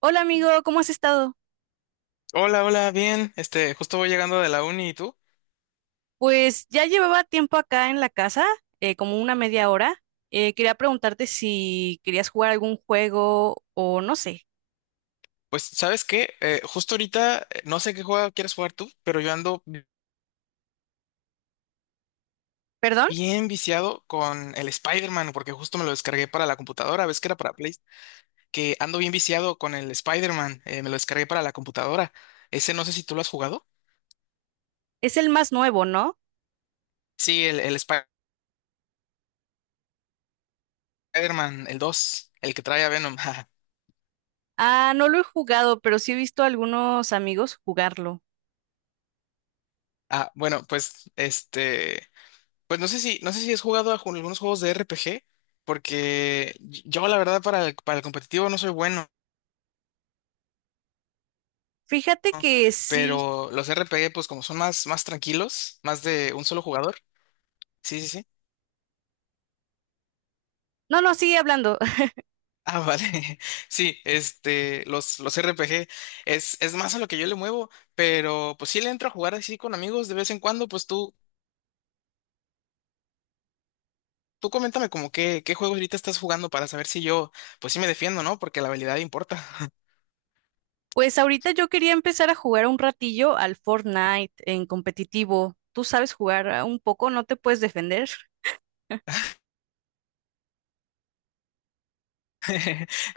Hola amigo, ¿cómo has estado? Hola, hola, bien. Justo voy llegando de la uni y tú. Pues ya llevaba tiempo acá en la casa, como una media hora. Quería preguntarte si querías jugar algún juego o no sé. Pues, ¿sabes qué? Justo ahorita, no sé qué juego quieres jugar tú, pero yo ando ¿Perdón? bien viciado con el Spider-Man, porque justo me lo descargué para la computadora. ¿Ves que era para Play? Que ando bien viciado con el Spider-Man. Me lo descargué para la computadora. Ese no sé si tú lo has jugado. Es el más nuevo, ¿no? Sí, el Spider-Man, el 2, el que trae a Venom. jaja. Ah, no lo he jugado, pero sí he visto a algunos amigos jugarlo. Ah, bueno, pues, Pues no sé si, no sé si has jugado a algunos juegos de RPG, porque yo la verdad para para el competitivo no soy bueno, Fíjate que sí. pero los RPG pues como son más, más tranquilos, más de un solo jugador. Sí, sí, sí. No, no, sigue hablando. Ah, vale. Sí, los RPG es más a lo que yo le muevo, pero pues sí le entro a jugar así con amigos de vez en cuando, pues tú coméntame como qué juego ahorita estás jugando para saber si yo, pues sí me defiendo, ¿no? Porque la habilidad importa. Pues ahorita yo quería empezar a jugar un ratillo al Fortnite en competitivo. ¿Tú sabes jugar un poco? ¿No te puedes defender?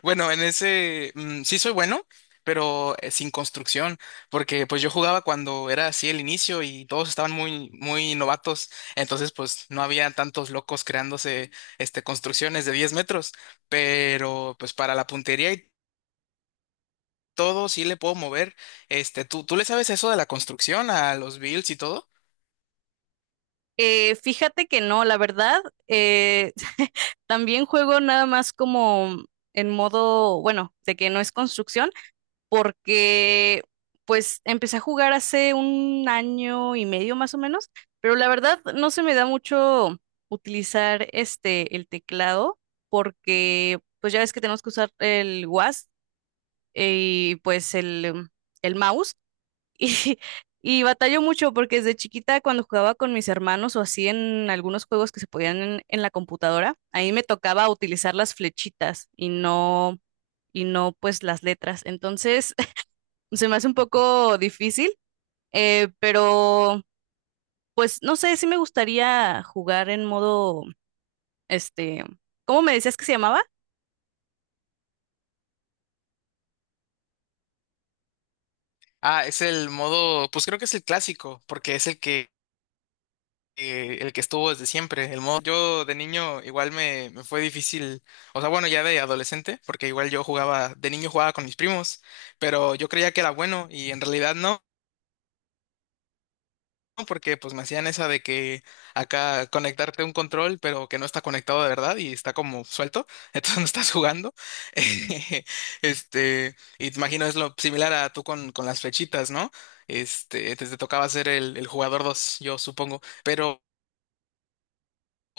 Bueno, en ese mm, sí soy bueno, pero sin construcción, porque pues yo jugaba cuando era así el inicio y todos estaban muy muy novatos, entonces pues no había tantos locos creándose construcciones de 10 metros, pero pues para la puntería y todo sí le puedo mover. Tú le sabes eso de la construcción a los builds y todo? Fíjate que no, la verdad, eh, también juego nada más como en modo, bueno, de que no es construcción, porque pues empecé a jugar hace un año y medio más o menos, pero la verdad no se me da mucho utilizar el teclado, porque pues ya ves que tenemos que usar el WASD y pues el mouse. Y, y batallo mucho porque desde chiquita cuando jugaba con mis hermanos o así en algunos juegos que se podían en la computadora, ahí me tocaba utilizar las flechitas y no pues las letras. Entonces se me hace un poco difícil, pero pues no sé, sí me gustaría jugar en modo, este, ¿cómo me decías que se llamaba? Ah, es el modo, pues creo que es el clásico, porque es el que estuvo desde siempre. El modo, yo de niño igual me fue difícil, o sea, bueno, ya de adolescente, porque igual yo jugaba, de niño jugaba con mis primos, pero yo creía que era bueno y en realidad no. Porque pues me hacían esa de que acá conectarte a un control, pero que no está conectado de verdad y está como suelto, entonces no estás jugando. Y te imagino es lo similar a tú con las flechitas, ¿no? Te tocaba ser el jugador 2 yo supongo. Pero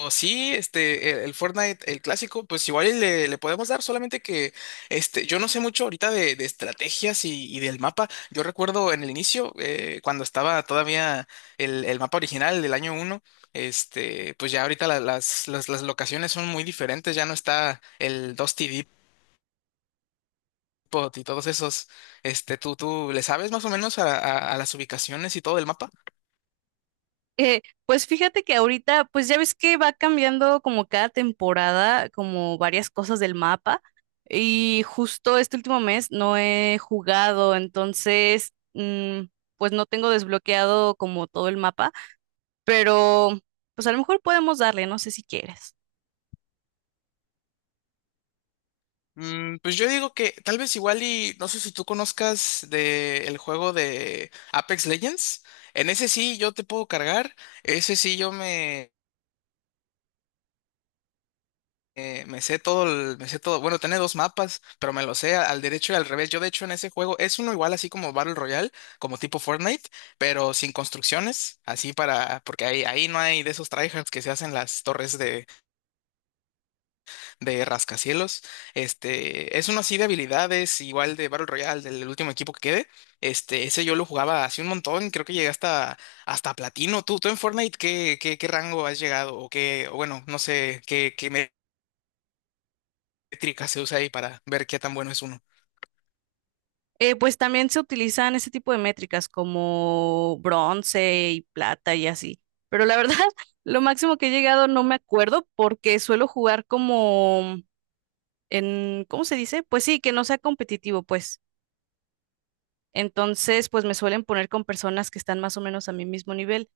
o sí, el Fortnite, el clásico, pues igual y le podemos dar, solamente que yo no sé mucho ahorita de estrategias y del mapa. Yo recuerdo en el inicio, cuando estaba todavía el mapa original del año 1, pues ya ahorita las locaciones son muy diferentes, ya no está el Dusty Depot y todos esos. Tú le sabes más o menos a, a las ubicaciones y todo el mapa? Pues fíjate que ahorita, pues ya ves que va cambiando como cada temporada, como varias cosas del mapa. Y justo este último mes no he jugado, entonces, pues no tengo desbloqueado como todo el mapa, pero pues a lo mejor podemos darle, no sé si quieres. Mm, pues yo digo que tal vez igual y no sé si tú conozcas de el juego de Apex Legends. En ese sí yo te puedo cargar. Ese sí yo me, me sé todo. Bueno, tiene dos mapas, pero me lo sé al derecho y al revés. Yo de hecho en ese juego es uno igual así como Battle Royale, como tipo Fortnite, pero sin construcciones, así para, porque ahí, ahí no hay de esos tryhards que se hacen las torres de Rascacielos. Es uno así de habilidades, igual de Battle Royale, del último equipo que quede. Ese yo lo jugaba hace un montón, creo que llegué hasta, hasta platino. Tú en Fortnite qué rango has llegado? O bueno, no sé qué métrica se usa ahí para ver qué tan bueno es uno. Pues también se utilizan ese tipo de métricas como bronce y plata y así. Pero la verdad, lo máximo que he llegado no me acuerdo porque suelo jugar como en, ¿cómo se dice? Pues sí, que no sea competitivo, pues. Entonces, pues me suelen poner con personas que están más o menos a mi mismo nivel.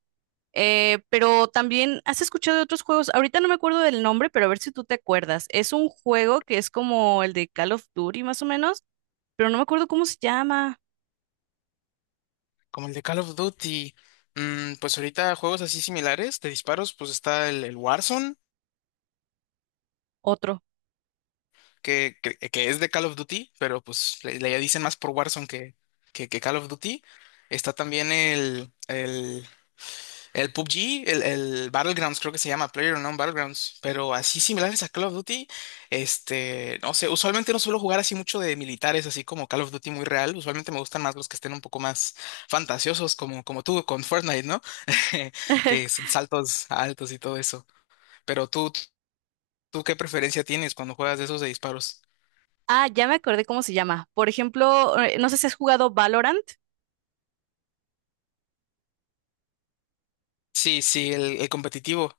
Pero también, ¿has escuchado de otros juegos? Ahorita no me acuerdo del nombre, pero a ver si tú te acuerdas. Es un juego que es como el de Call of Duty, más o menos, pero no me acuerdo cómo se llama. Como el de Call of Duty. Mm, pues ahorita juegos así similares de disparos, pues está el Warzone. Otro. Que que es de Call of Duty, pero pues le dicen más por Warzone que Call of Duty. Está también el PUBG, el Battlegrounds, creo que se llama PlayerUnknown's Battlegrounds, pero así similares a Call of Duty, no sé, usualmente no suelo jugar así mucho de militares, así como Call of Duty muy real, usualmente me gustan más los que estén un poco más fantasiosos, como, como tú con Fortnite, ¿no? Que son saltos altos y todo eso. Pero ¿tú qué preferencia tienes cuando juegas de esos de disparos? Ah, ya me acordé cómo se llama. Por ejemplo, no sé si has jugado Valorant. Sí, sí, el competitivo.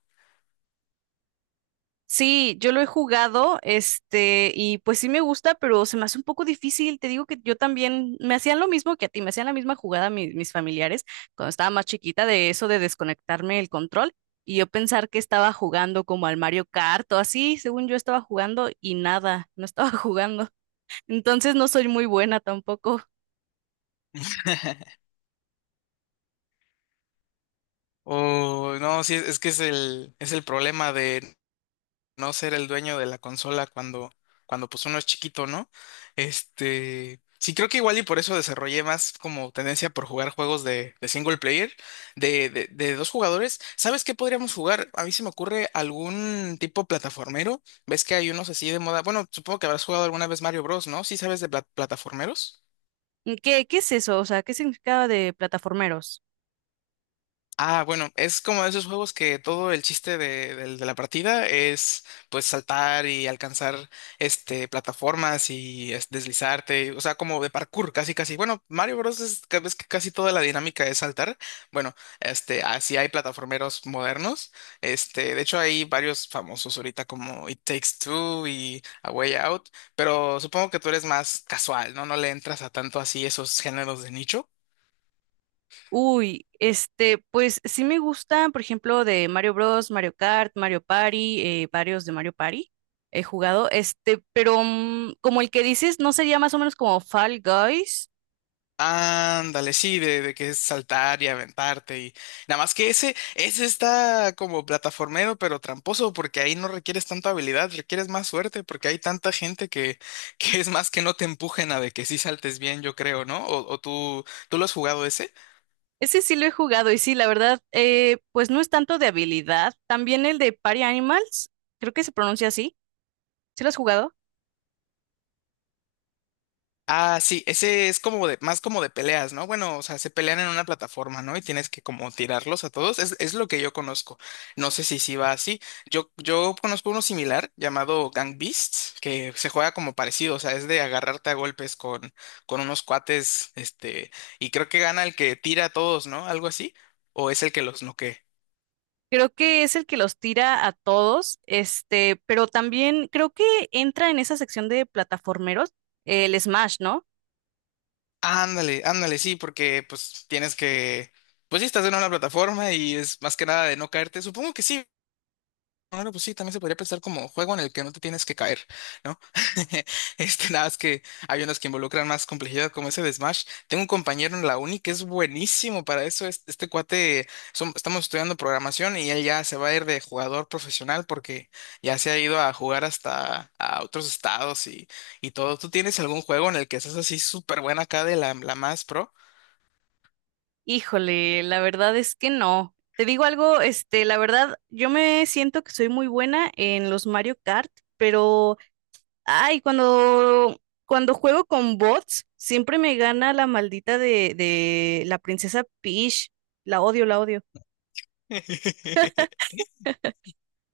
Sí, yo lo he jugado, y pues sí me gusta, pero se me hace un poco difícil. Te digo que yo también me hacían lo mismo que a ti, me hacían la misma jugada mis familiares cuando estaba más chiquita de eso de desconectarme el control y yo pensar que estaba jugando como al Mario Kart o así, según yo estaba jugando y nada, no estaba jugando. Entonces no soy muy buena tampoco. O no, sí, es que es es el problema de no ser el dueño de la consola cuando, cuando pues uno es chiquito, ¿no? Sí, creo que igual y por eso desarrollé más como tendencia por jugar juegos de single player, de dos jugadores. ¿Sabes qué podríamos jugar? A mí se me ocurre algún tipo plataformero. ¿Ves que hay unos así de moda? Bueno, supongo que habrás jugado alguna vez Mario Bros, ¿no? Sí, sabes de plataformeros. ¿Qué, qué es eso? O sea, ¿qué significaba de plataformeros? Ah, bueno, es como de esos juegos que todo el chiste de la partida es pues saltar y alcanzar plataformas y deslizarte, o sea, como de parkour, casi casi. Bueno, Mario Bros. Es ves que casi toda la dinámica es saltar. Bueno, así hay plataformeros modernos. De hecho hay varios famosos ahorita como It Takes Two y A Way Out, pero supongo que tú eres más casual, ¿no? No le entras a tanto así esos géneros de nicho. Uy, pues sí me gustan, por ejemplo, de Mario Bros, Mario Kart, Mario Party, varios de Mario Party he jugado, pero como el que dices, ¿no sería más o menos como Fall Guys? Ándale, sí, de que es saltar y aventarte y nada más que ese está como plataformero pero tramposo porque ahí no requieres tanta habilidad, requieres más suerte porque hay tanta gente que, que es más que no te empujen a de que sí saltes bien, yo creo, ¿no? O tú, ¿tú lo has jugado ese? Ese sí lo he jugado y sí, la verdad, pues no es tanto de habilidad. También el de Party Animals, creo que se pronuncia así, ¿sí lo has jugado? Ah, sí, ese es como de, más como de peleas, ¿no? Bueno, o sea, se pelean en una plataforma, ¿no? Y tienes que como tirarlos a todos. Es lo que yo conozco. No sé si sí va así. Yo conozco uno similar llamado Gang Beasts, que se juega como parecido, o sea, es de agarrarte a golpes con unos cuates, y creo que gana el que tira a todos, ¿no? Algo así. O es el que los noquea. Creo que es el que los tira a todos, pero también creo que entra en esa sección de plataformeros el Smash, ¿no? Ándale, ándale, sí, porque pues tienes que. Pues sí, estás en una plataforma y es más que nada de no caerte. Supongo que sí. Bueno, pues sí, también se podría pensar como juego en el que no te tienes que caer, ¿no? Nada más que hay unos que involucran más complejidad, como ese de Smash. Tengo un compañero en la uni que es buenísimo para eso. Cuate, estamos estudiando programación y él ya se va a ir de jugador profesional porque ya se ha ido a jugar hasta a otros estados y todo. ¿Tú tienes algún juego en el que seas así súper buena acá de la más pro? Híjole, la verdad es que no. Te digo algo, la verdad, yo me siento que soy muy buena en los Mario Kart, pero, ay, cuando, cuando juego con bots, siempre me gana la maldita de la princesa Peach. La odio, la odio.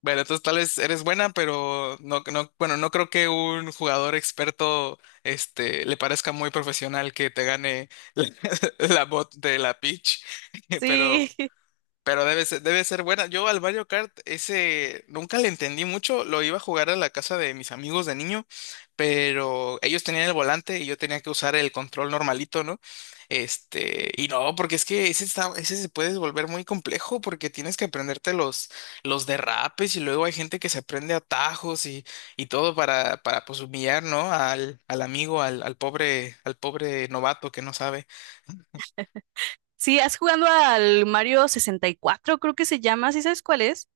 Bueno, entonces tal vez eres buena, pero no, no, bueno, no creo que un jugador experto, le parezca muy profesional que te gane la, la bot de la pitch. Sí, Pero pero debe ser buena. Yo al Mario Kart ese nunca le entendí mucho. Lo iba a jugar a la casa de mis amigos de niño, pero ellos tenían el volante y yo tenía que usar el control normalito, ¿no? Y no, porque es que ese está, ese se puede volver muy complejo porque tienes que aprenderte los derrapes y luego hay gente que se aprende atajos y todo para pues humillar, ¿no? Al amigo, al pobre novato que no sabe. sí, ¿has jugando al Mario 64? Creo que se llama, ¿sí sabes cuál es?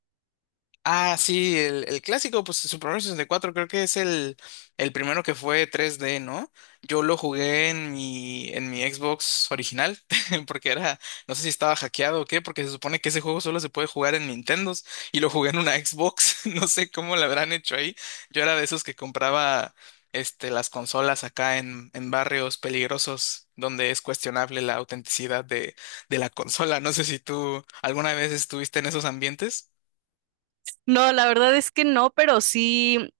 Ah, sí, el clásico, pues Super Mario 64 creo que es el primero que fue 3D, ¿no? Yo lo jugué en mi Xbox original, porque era, no sé si estaba hackeado o qué, porque se supone que ese juego solo se puede jugar en Nintendos, y lo jugué en una Xbox, no sé cómo lo habrán hecho ahí. Yo era de esos que compraba las consolas acá en barrios peligrosos, donde es cuestionable la autenticidad de la consola. No sé si tú alguna vez estuviste en esos ambientes. No, la verdad es que no, pero sí.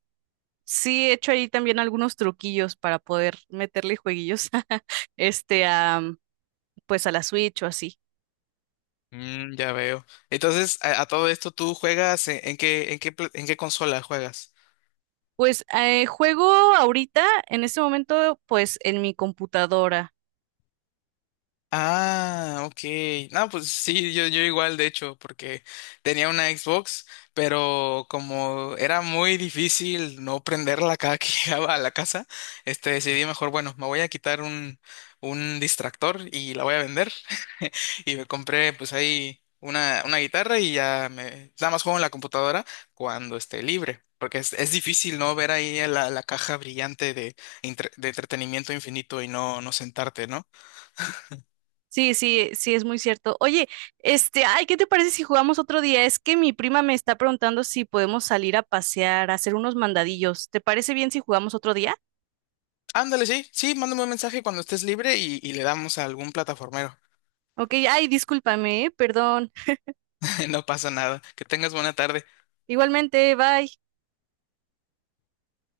Sí, he hecho ahí también algunos truquillos para poder meterle jueguillos este a pues a la Switch o así. Mm, ya veo. Entonces, a todo esto, ¿tú juegas en qué, en qué, en qué consola juegas? Pues juego ahorita, en este momento, pues en mi computadora. Ah, ok. No, pues sí, yo igual, de hecho, porque tenía una Xbox, pero como era muy difícil no prenderla cada que llegaba a la casa, decidí mejor, bueno, me voy a quitar un distractor y la voy a vender. Y me compré pues ahí una guitarra y ya me nada más juego en la computadora cuando esté libre. Porque es difícil, ¿no? Ver ahí la caja brillante de entretenimiento infinito y no, no sentarte, ¿no? Sí, sí, sí, es muy cierto. Oye, ay, ¿qué te parece si jugamos otro día? Es que mi prima me está preguntando si podemos salir a pasear, a hacer unos mandadillos. ¿Te parece bien si jugamos otro día? Ándale, sí, sí, mándame un mensaje cuando estés libre y le damos a algún plataformero. Ok, ay, discúlpame, perdón. No pasa nada. Que tengas buena tarde. Igualmente, bye.